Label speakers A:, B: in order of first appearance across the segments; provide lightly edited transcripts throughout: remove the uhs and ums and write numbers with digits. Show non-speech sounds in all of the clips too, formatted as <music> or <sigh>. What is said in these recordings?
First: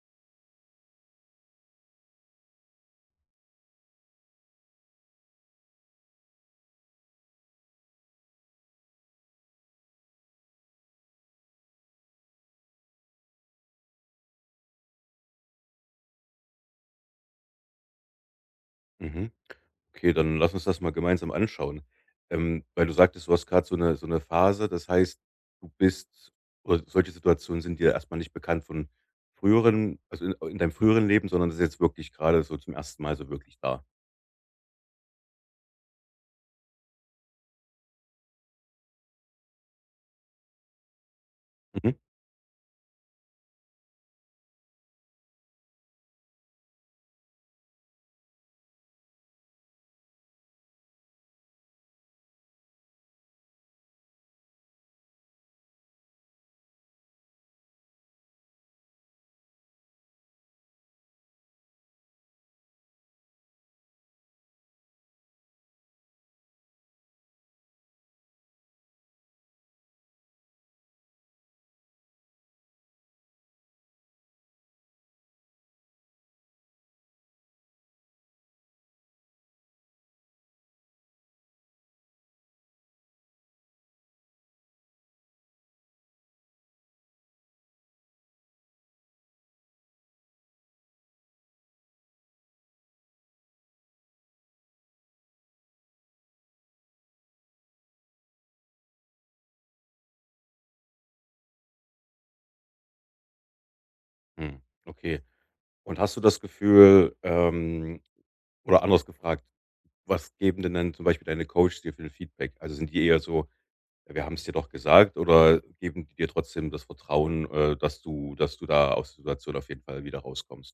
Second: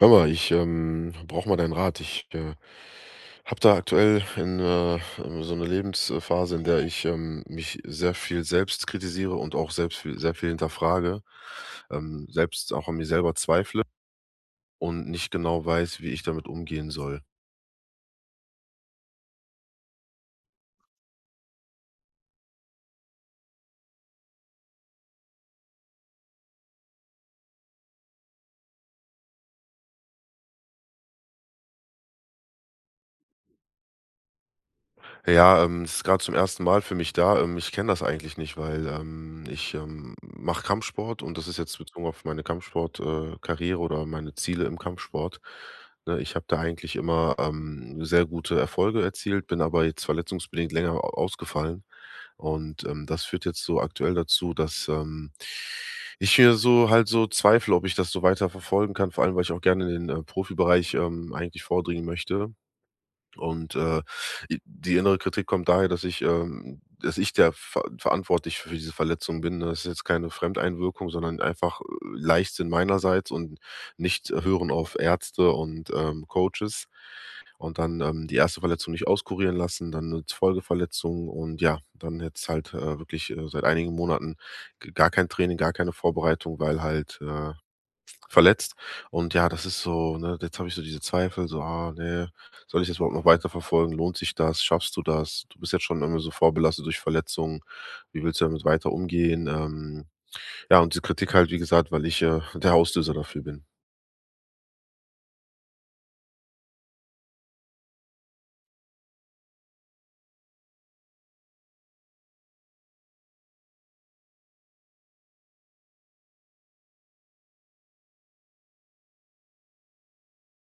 A: Hör mal, ich brauche mal deinen Rat. Ich habe da aktuell in so eine Lebensphase, in der ich mich sehr viel selbst kritisiere und auch selbst sehr viel hinterfrage, selbst auch an mir selber zweifle und nicht genau weiß, wie ich damit umgehen soll.
B: Mhm. Okay, dann lass uns das mal gemeinsam anschauen. Weil du sagtest, du hast gerade so eine Phase, das heißt, du bist oder solche Situationen sind dir erstmal nicht bekannt von früheren also, in deinem früheren Leben, sondern das ist jetzt wirklich gerade so zum ersten Mal so wirklich da.
A: Ja, es ist gerade zum ersten Mal für mich da. Ich kenne das eigentlich nicht, weil, ich, mache Kampfsport, und das ist jetzt
B: Mhm.
A: bezogen auf meine Kampfsportkarriere Karriere oder meine Ziele im Kampfsport. Ne, ich habe da eigentlich immer, sehr gute Erfolge erzielt, bin aber jetzt verletzungsbedingt länger au ausgefallen, und, das führt jetzt so aktuell dazu, dass, ich mir so halt so zweifle, ob ich das so weiter verfolgen kann, vor allem, weil ich auch gerne in den, Profibereich, eigentlich vordringen möchte. Und, i Die innere Kritik kommt daher, dass ich der ver verantwortlich für diese Verletzung bin, ne? Das ist jetzt keine Fremdeinwirkung, sondern einfach, Leichtsinn meinerseits und nicht Hören auf Ärzte und, Coaches. Und dann, die erste Verletzung nicht auskurieren lassen, dann eine Folgeverletzung, und ja, dann jetzt halt, wirklich, seit einigen Monaten g gar kein Training, gar keine Vorbereitung, weil halt, verletzt. Und ja, das ist so, ne, jetzt habe ich so diese Zweifel, so, ne, soll ich das überhaupt noch weiterverfolgen? Lohnt sich das? Schaffst du das? Du bist jetzt schon immer so vorbelastet durch Verletzungen. Wie willst du damit weiter umgehen? Ja, und die Kritik halt, wie gesagt, weil ich der Auslöser dafür bin.
B: Hm, okay. Und hast du das Gefühl, oder anders gefragt, was geben denn dann zum Beispiel deine Coaches dir für 'n Feedback? Also, sind die eher so: „Ja, wir haben es dir doch gesagt", oder geben die dir trotzdem das Vertrauen, dass du da aus der Situation auf jeden Fall wieder rauskommst?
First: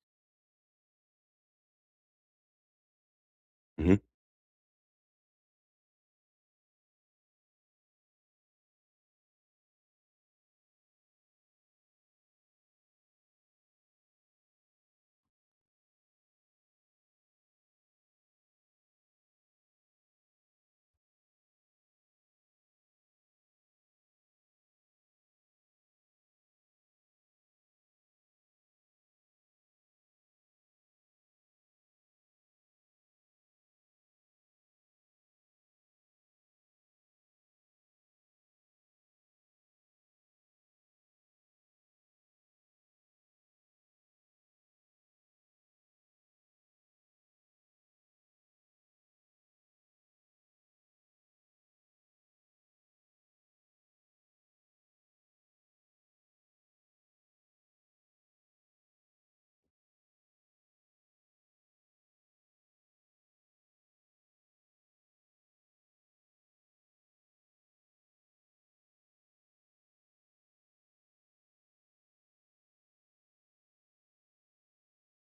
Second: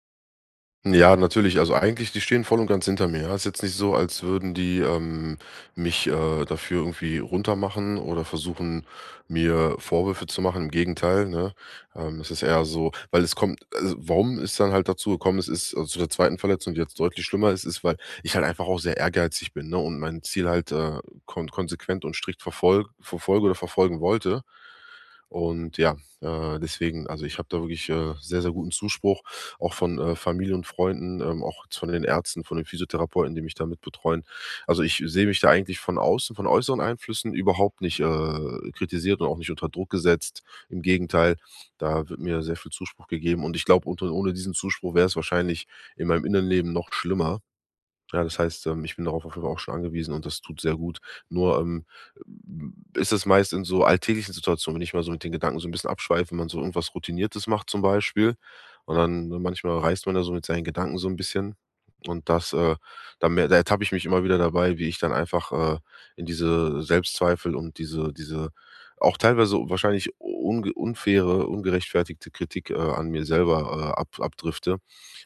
A: Ja, natürlich. Also eigentlich, die stehen voll und ganz hinter mir. Ja. Ist jetzt nicht so,
B: Mhm,
A: als würden die mich dafür irgendwie runtermachen oder versuchen, mir Vorwürfe zu machen. Im Gegenteil, ne? Es ist eher so, weil es kommt, also warum es dann halt dazu gekommen ist, ist also zu der zweiten Verletzung, die jetzt deutlich schlimmer ist, ist, weil ich halt einfach auch sehr ehrgeizig bin, ne? Und mein Ziel halt konsequent und strikt verfolge oder verfolgen wollte. Und ja, deswegen, also ich habe da wirklich sehr, sehr guten Zuspruch, auch von Familie und Freunden, auch jetzt von den Ärzten, von den Physiotherapeuten, die mich da mitbetreuen. Also ich sehe mich da eigentlich von außen, von äußeren Einflüssen überhaupt nicht kritisiert und auch nicht unter Druck gesetzt. Im Gegenteil, da wird mir sehr viel Zuspruch gegeben. Und ich glaube, ohne diesen Zuspruch wäre es wahrscheinlich in meinem inneren Leben noch schlimmer. Ja, das heißt, ich bin darauf auf jeden Fall auch schon angewiesen, und das tut sehr gut. Nur, ist es meist in so alltäglichen Situationen, wenn ich mal so mit den Gedanken so ein bisschen abschweife, wenn man so irgendwas Routiniertes macht zum Beispiel, und dann ne, manchmal reist man da so mit seinen Gedanken so ein bisschen, und das, da mer da ertappe ich mich immer wieder dabei, wie ich dann einfach, in diese Selbstzweifel und diese auch teilweise wahrscheinlich unge unfaire, ungerechtfertigte Kritik, an mir selber, ab abdrifte.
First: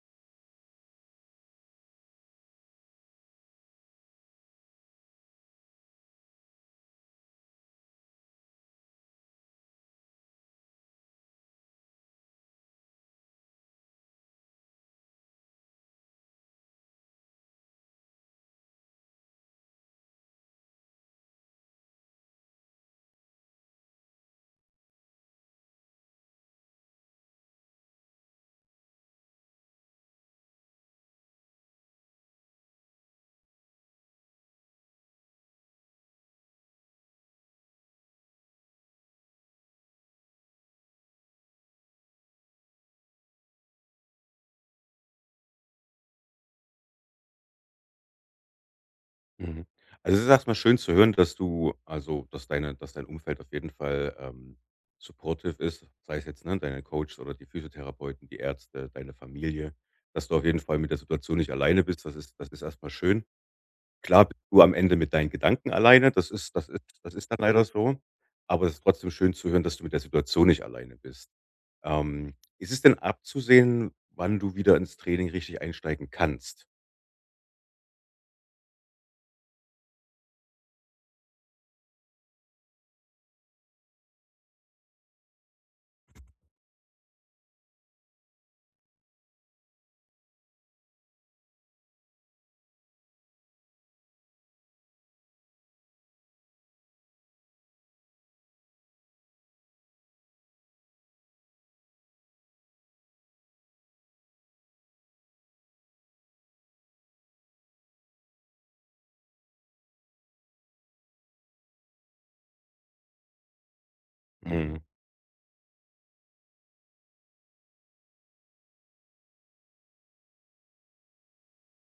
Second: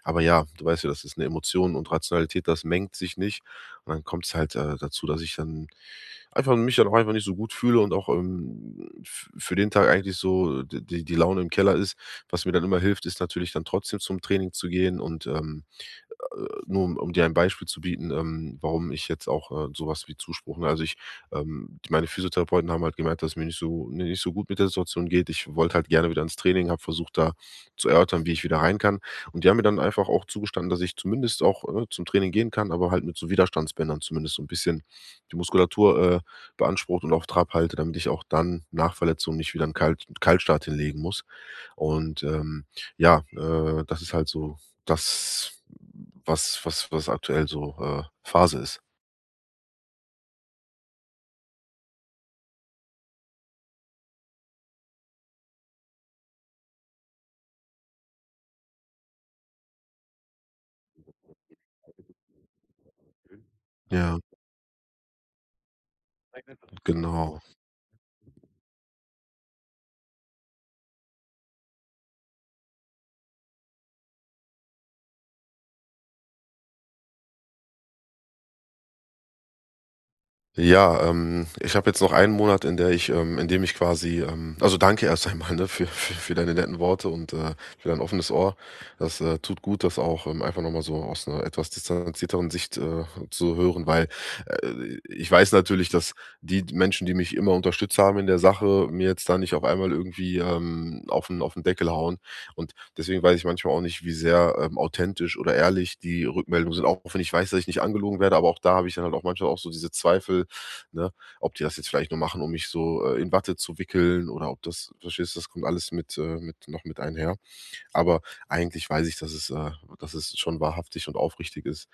A: Aber ja, du weißt ja, das ist eine Emotion, und Rationalität, das mengt sich nicht. Und dann kommt es halt, dazu, dass ich dann einfach mich dann auch einfach nicht so gut fühle und auch, f für den Tag eigentlich so d die die Laune im Keller ist. Was mir dann immer hilft, ist natürlich dann trotzdem zum Training zu gehen und, nur um dir ein Beispiel zu bieten, warum ich jetzt auch, so wie Zuspruch ne, also ich die meine Physiotherapeuten haben halt gemerkt, dass es mir nicht so gut mit der Situation geht. Ich wollte halt gerne wieder ins Training, habe versucht, da zu erörtern, wie ich wieder rein kann. Und die haben mir dann einfach auch zugestanden, dass ich zumindest auch, ne, zum Training gehen kann, aber halt mit so Widerstandsbändern zumindest so ein bisschen die Muskulatur, beansprucht und auf Trab halte, damit ich auch dann nach Verletzung nicht wieder 'n Kaltstart hinlegen muss. Und, ja, das ist halt so das, was aktuell so, Phase ist.
B: mhm. Also, es ist erstmal schön zu hören, dass du also, dass dein Umfeld auf jeden Fall, supportive ist, sei es jetzt, ne, deine Coaches oder die Physiotherapeuten, die Ärzte, deine Familie, dass du auf jeden Fall mit der Situation nicht alleine bist. Das ist erstmal schön.
A: Ja,
B: Klar bist du am Ende mit deinen Gedanken alleine, das ist das ist das ist dann
A: genau.
B: leider so, aber es ist trotzdem schön zu hören, dass du mit der Situation nicht alleine bist. Ist es denn abzusehen, wann du wieder ins Training richtig einsteigen kannst?
A: Ja, ich habe jetzt noch einen Monat, in dem ich quasi, also danke erst einmal, ne, für deine netten Worte und für dein offenes Ohr. Das tut gut, das auch einfach nochmal so aus einer etwas distanzierteren Sicht zu hören, weil ich weiß natürlich, dass die Menschen, die mich immer unterstützt haben in der Sache, mir jetzt da nicht auf einmal irgendwie auf den Deckel hauen. Und deswegen weiß ich manchmal auch nicht, wie sehr authentisch oder ehrlich die Rückmeldungen sind, auch wenn ich weiß, dass ich nicht angelogen werde, aber auch da habe ich dann halt auch manchmal auch so diese Zweifel, ne? Ob die das jetzt vielleicht nur machen, um mich so, in Watte zu wickeln, oder ob
B: Mhm.
A: das, verstehst du, das kommt alles mit noch mit einher. Aber eigentlich weiß ich, dass es schon wahrhaftig und aufrichtig ist.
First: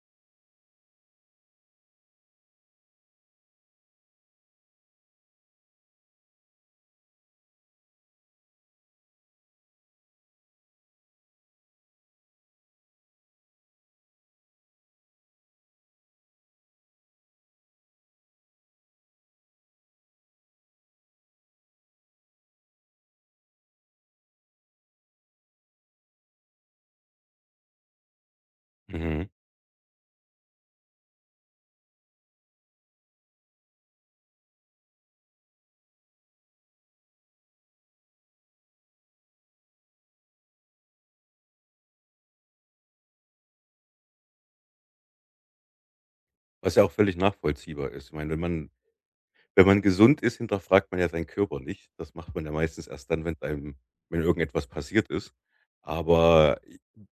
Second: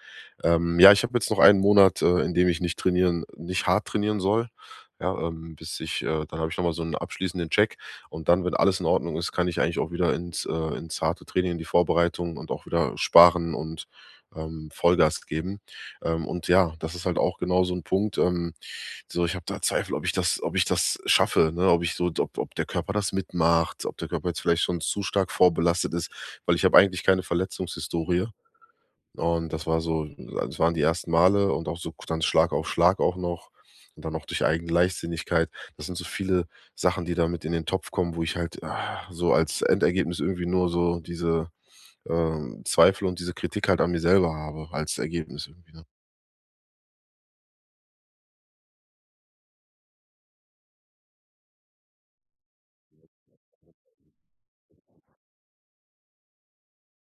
A: Ja, ich habe jetzt noch einen Monat, in dem ich nicht hart trainieren soll, ja, bis ich dann habe ich noch mal so einen abschließenden Check, und dann, wenn alles in Ordnung ist, kann ich eigentlich auch wieder ins harte Training, in die Vorbereitung und auch wieder sparen und, Vollgas geben. Und ja, das ist halt auch genau so ein Punkt, so, ich habe da Zweifel, ob ich das schaffe, ne? Ob ich so ob der Körper das mitmacht, ob der Körper jetzt vielleicht schon zu stark vorbelastet ist, weil ich habe eigentlich keine Verletzungshistorie.
B: Mhm. Mhm.
A: Und das war so, das waren die ersten Male, und auch so dann Schlag auf Schlag auch noch, und dann auch durch eigene Leichtsinnigkeit. Das sind so viele Sachen, die da mit in den Topf kommen, wo ich halt, so als Endergebnis irgendwie nur so diese, Zweifel und diese Kritik halt an mir selber habe als Ergebnis irgendwie, ne?
B: Was ja auch völlig nachvollziehbar ist. Ich meine, wenn man gesund ist, hinterfragt man ja seinen Körper nicht. Das macht man ja meistens erst dann, wenn einem wenn irgendetwas passiert ist. Aber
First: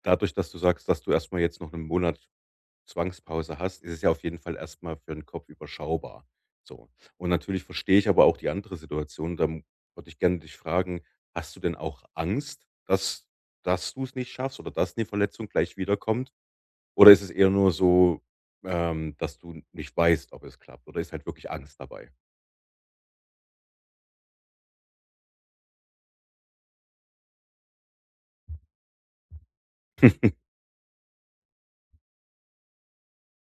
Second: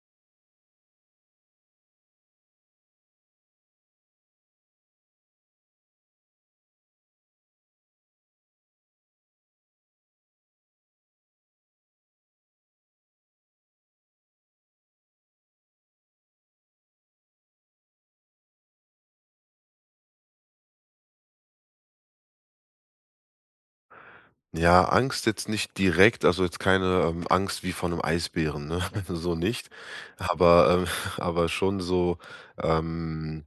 B: dadurch, dass du sagst, dass du erstmal jetzt noch einen Monat Zwangspause hast, ist es ja auf jeden Fall erstmal für den Kopf überschaubar, so. Und natürlich verstehe ich aber auch die andere Situation. Da m Würde ich gerne dich fragen, hast du denn auch Angst, dass du es nicht schaffst oder dass 'ne Verletzung gleich wiederkommt? Oder ist es eher nur so, dass du nicht weißt, ob es klappt, oder ist halt wirklich Angst dabei?
A: Ja, Angst jetzt nicht direkt, also jetzt keine, Angst wie von einem Eisbären, ne? <laughs> So nicht.
B: <laughs>
A: Aber, <laughs> aber schon so, ähm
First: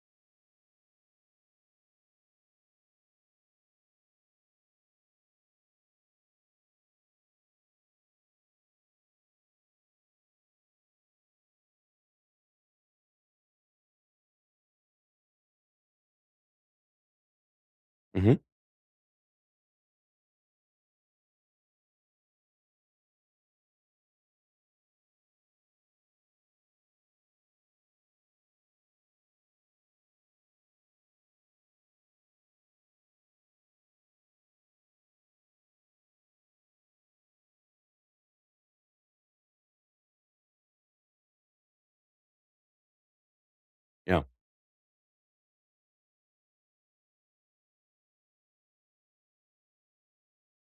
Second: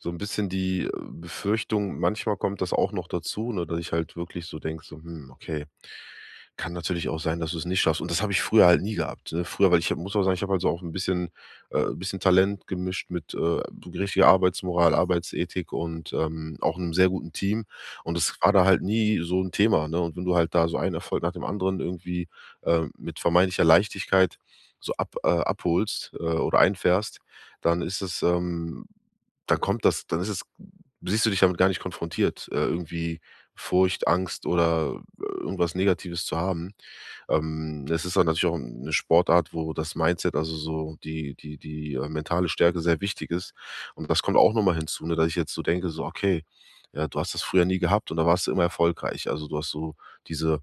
A: so ein bisschen die, Befürchtung, manchmal kommt das auch noch dazu, ne, dass ich halt wirklich so denke so: „Hm, okay, kann natürlich auch sein, dass du es nicht schaffst.“ Und das habe ich früher halt nie gehabt, ne? Früher weil Ich habe, muss auch sagen, ich habe halt so auch ein bisschen Talent gemischt mit, richtiger Arbeitsmoral, Arbeitsethik und, auch einem sehr guten Team. Und das
B: Mhm,
A: war da halt nie so ein Thema, ne? Und wenn du halt da so einen Erfolg nach dem anderen irgendwie, mit vermeintlicher Leichtigkeit so ab abholst, oder einfährst, dann ist es, dann kommt das dann ist es, siehst du dich damit gar nicht konfrontiert. Irgendwie Furcht, Angst oder irgendwas Negatives zu haben. Es ist dann natürlich auch eine Sportart, wo das Mindset, also so die, mentale Stärke sehr wichtig ist. Und das
B: ja.
A: kommt auch nochmal hinzu, ne, dass ich jetzt so denke, so: „Okay, ja, du hast das früher nie gehabt, und da warst du immer erfolgreich.“ Also, du hast so diese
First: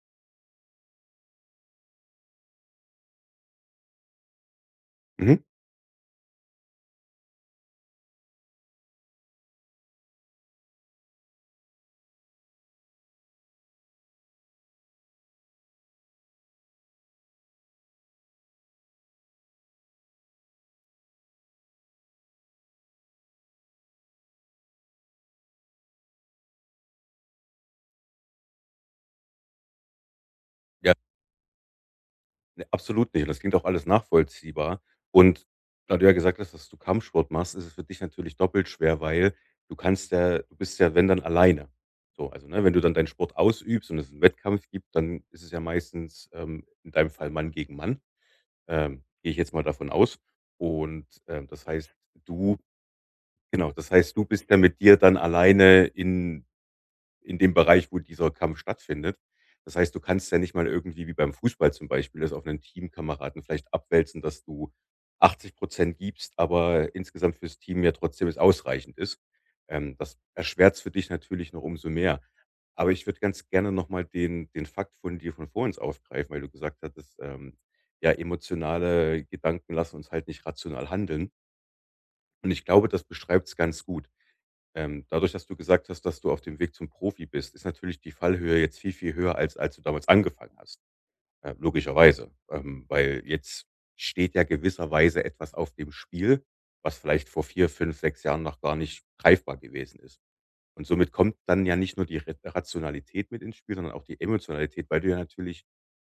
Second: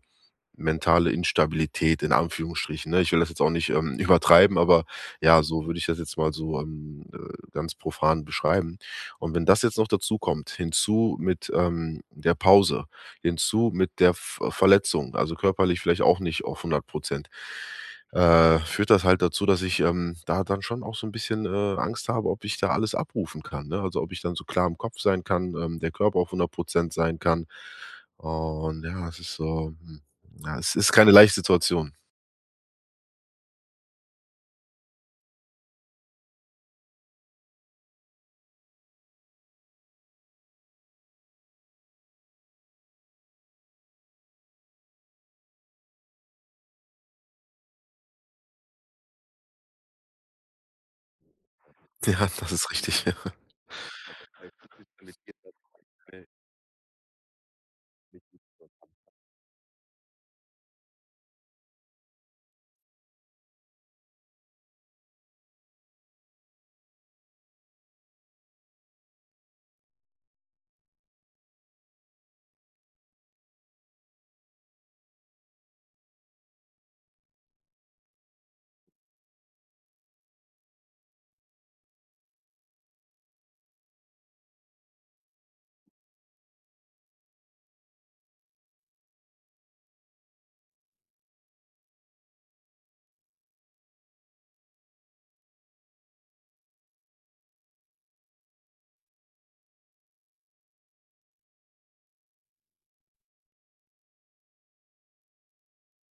A: mentale Instabilität in Anführungsstrichen, ne? Ich will das jetzt auch nicht, <laughs> übertreiben, aber
B: Mhm.
A: ja, so würde ich das jetzt mal so, ganz profan beschreiben. Und wenn das jetzt noch dazu kommt hinzu mit, der Pause, hinzu mit der Verletzung, also körperlich vielleicht auch nicht auf 100, führt das halt dazu, dass ich, da dann schon auch so ein bisschen, Angst habe, ob ich da alles abrufen kann, ne? Also, ob ich dann so klar im Kopf sein kann, der Körper auf 100 sein kann. Und ja, es ist so hm. Ja, es ist
B: Ja.
A: keine leichte Situation.
B: Ne, absolut nicht. Und das klingt auch alles nachvollziehbar. Und da du ja gesagt hast, dass du Kampfsport machst, ist es für dich natürlich doppelt schwer, weil du kannst ja du bist ja, wenn dann alleine. So, also, ne, wenn du dann deinen Sport ausübst und es einen Wettkampf gibt, dann ist es ja meistens, in deinem Fall Mann gegen Mann, gehe ich jetzt mal davon aus. Und, das heißt,
A: <laughs> Ja, das
B: du
A: ist richtig. <laughs>
B: genau, das heißt, du bist ja mit dir dann alleine in dem Bereich, wo dieser Kampf stattfindet. Das heißt, du kannst ja nicht mal irgendwie wie beim Fußball zum Beispiel das auf einen Teamkameraden vielleicht abwälzen, dass du 80 gibst, aber insgesamt fürs Team ja trotzdem es ausreichend ist. Das erschwert es für dich natürlich noch umso mehr. Aber ich würde ganz gerne noch mal den Fakt von dir von vorhin aufgreifen, weil du gesagt hattest, ja, emotionale Gedanken lassen uns halt nicht rational handeln. Und ich glaube, das beschreibt es ganz gut. Dadurch, dass du gesagt hast, dass du auf dem Weg zum Profi bist, ist natürlich die Fallhöhe jetzt viel, viel höher, als du damals angefangen hast, logischerweise. Weil jetzt steht ja gewisserweise etwas auf dem Spiel, was vielleicht vor 4, 5, 6 Jahren noch gar nicht greifbar gewesen ist. Und somit kommt dann ja nicht nur die Rationalität mit ins Spiel, sondern auch die Emotionalität, weil du ja natürlich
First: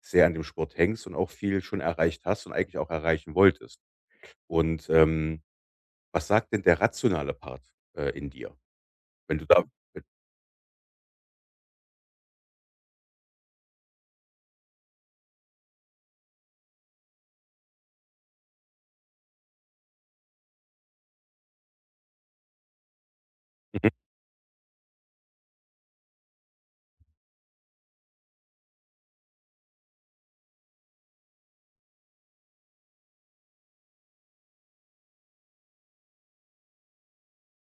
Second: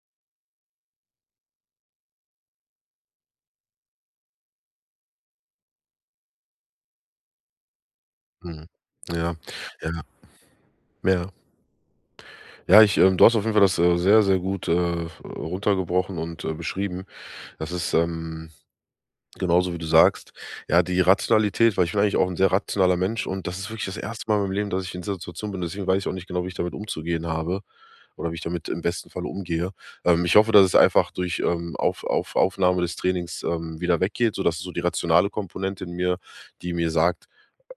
B: sehr an dem Sport hängst und auch viel schon erreicht hast und eigentlich auch erreichen wolltest. Und was sagt denn der rationale Part in dir?
A: Mhm. Ja,
B: Wenn du da.
A: ja, ja. Ja, du hast auf jeden Fall das, sehr, sehr gut, runtergebrochen und, beschrieben. Das ist, genauso wie du sagst. Ja, die Rationalität, weil ich bin eigentlich auch ein sehr rationaler Mensch, und das ist wirklich das erste Mal in meinem Leben, dass ich in dieser Situation bin, deswegen weiß ich auch nicht genau, wie ich damit umzugehen habe, oder wie ich damit im besten Fall umgehe. Ich hoffe, dass es einfach durch auf Aufnahme des Trainings wieder weggeht, sodass so die rationale Komponente in mir, die mir sagt,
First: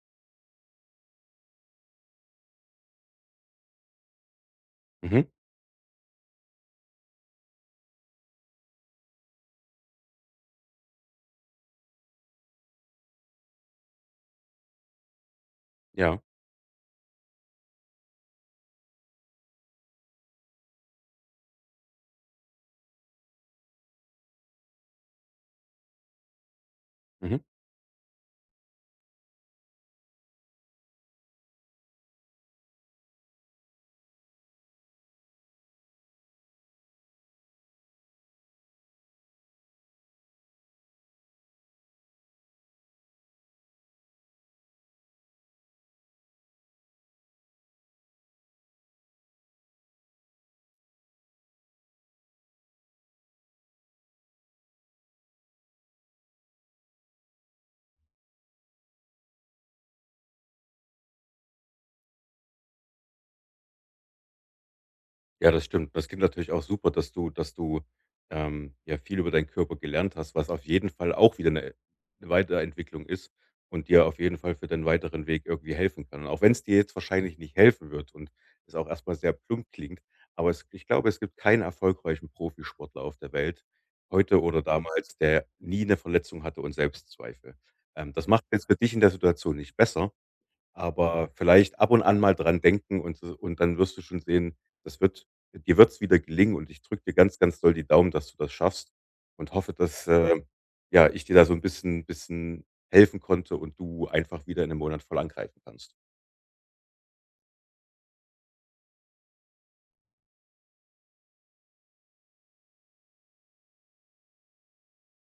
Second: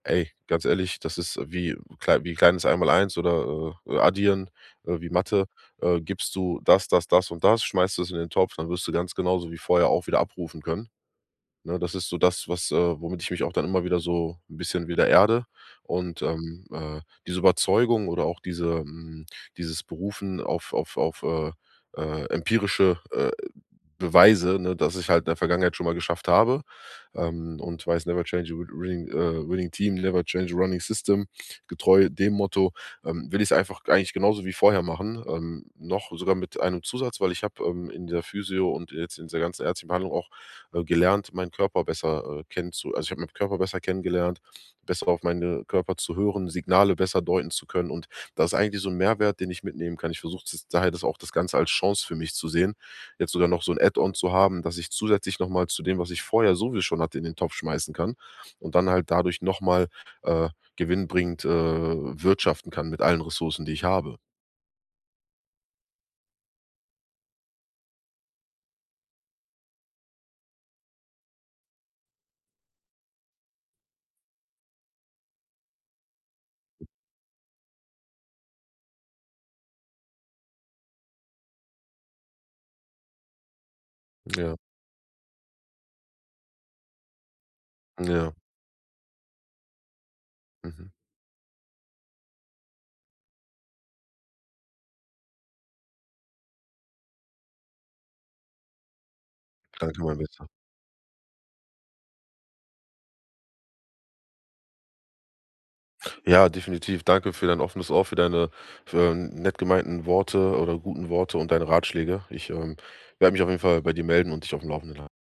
A: ey, ganz ehrlich, das ist wie, kleines Einmaleins oder Addieren, wie
B: Mhm.
A: Mathe, gibst du das, das, das und das, schmeißt es in den Topf, dann wirst du ganz genauso wie vorher auch wieder abrufen können. Ne, das ist so das, was womit ich mich auch dann immer wieder so ein bisschen wieder erde
B: Ja.
A: und, diese Überzeugung oder auch diese hm, dieses Berufen auf, empirische, Beweise, ne, dass ich halt in der Vergangenheit schon mal geschafft habe,
B: Mhm.
A: und weiß: „Never change a winning winning team, never change a running system.“ Getreu dem Motto, will ich's einfach eigentlich genauso wie vorher machen, noch sogar mit einem Zusatz, weil ich habe, in der Physio und jetzt in der ganzen ärztlichen Behandlung auch gelernt, meinen Körper besser, kennen zu, also, ich habe meinen Körper besser kennengelernt, besser auf meine Körper zu hören, Signale besser deuten zu können, und das ist eigentlich so ein Mehrwert, den ich mitnehmen kann. Ich versuche das daher das auch das Ganze als Chance für mich zu sehen, jetzt sogar noch so ein Add-on zu haben, dass ich zusätzlich noch mal zu dem, was ich vorher sowieso schon hatte, in den Topf schmeißen kann, und dann halt dadurch noch mal, äh, gewinnbringend, wirtschaften kann mit allen Ressourcen, die ich habe.
B: Ja, das stimmt. Das klingt natürlich auch super, dass du, ja, viel über deinen Körper gelernt hast, was auf jeden Fall auch wieder eine 'ne Weiterentwicklung ist und dir auf jeden Fall für deinen weiteren Weg irgendwie helfen kann. Und auch wenn es dir jetzt wahrscheinlich nicht helfen wird und es auch erstmal sehr plump klingt, aber es ich glaube, es gibt keinen erfolgreichen Profisportler auf der Welt, heute
A: Ja,
B: oder Mhm. damals, der nie eine Verletzung hatte und Selbstzweifel. Das
A: ja,
B: macht jetzt für dich in der Situation nicht besser,
A: mhm.
B: aber vielleicht ab und an mal dran denken und s und dann wirst du schon sehen, das wird dir wird's wieder gelingen, und ich drücke dir ganz, ganz doll die Daumen, dass du das schaffst und hoffe,
A: Danke,
B: dass,
A: mein Bester.
B: ja, ich dir da so ein bisschen helfen konnte und du einfach wieder in 'nem Monat voll angreifen kannst.
A: Ja, definitiv. Danke für dein offenes Ohr, für deine für nett gemeinten Worte oder guten Worte und deine Ratschläge. Ich werde mich auf jeden Fall bei dir melden und dich auf dem Laufenden halten.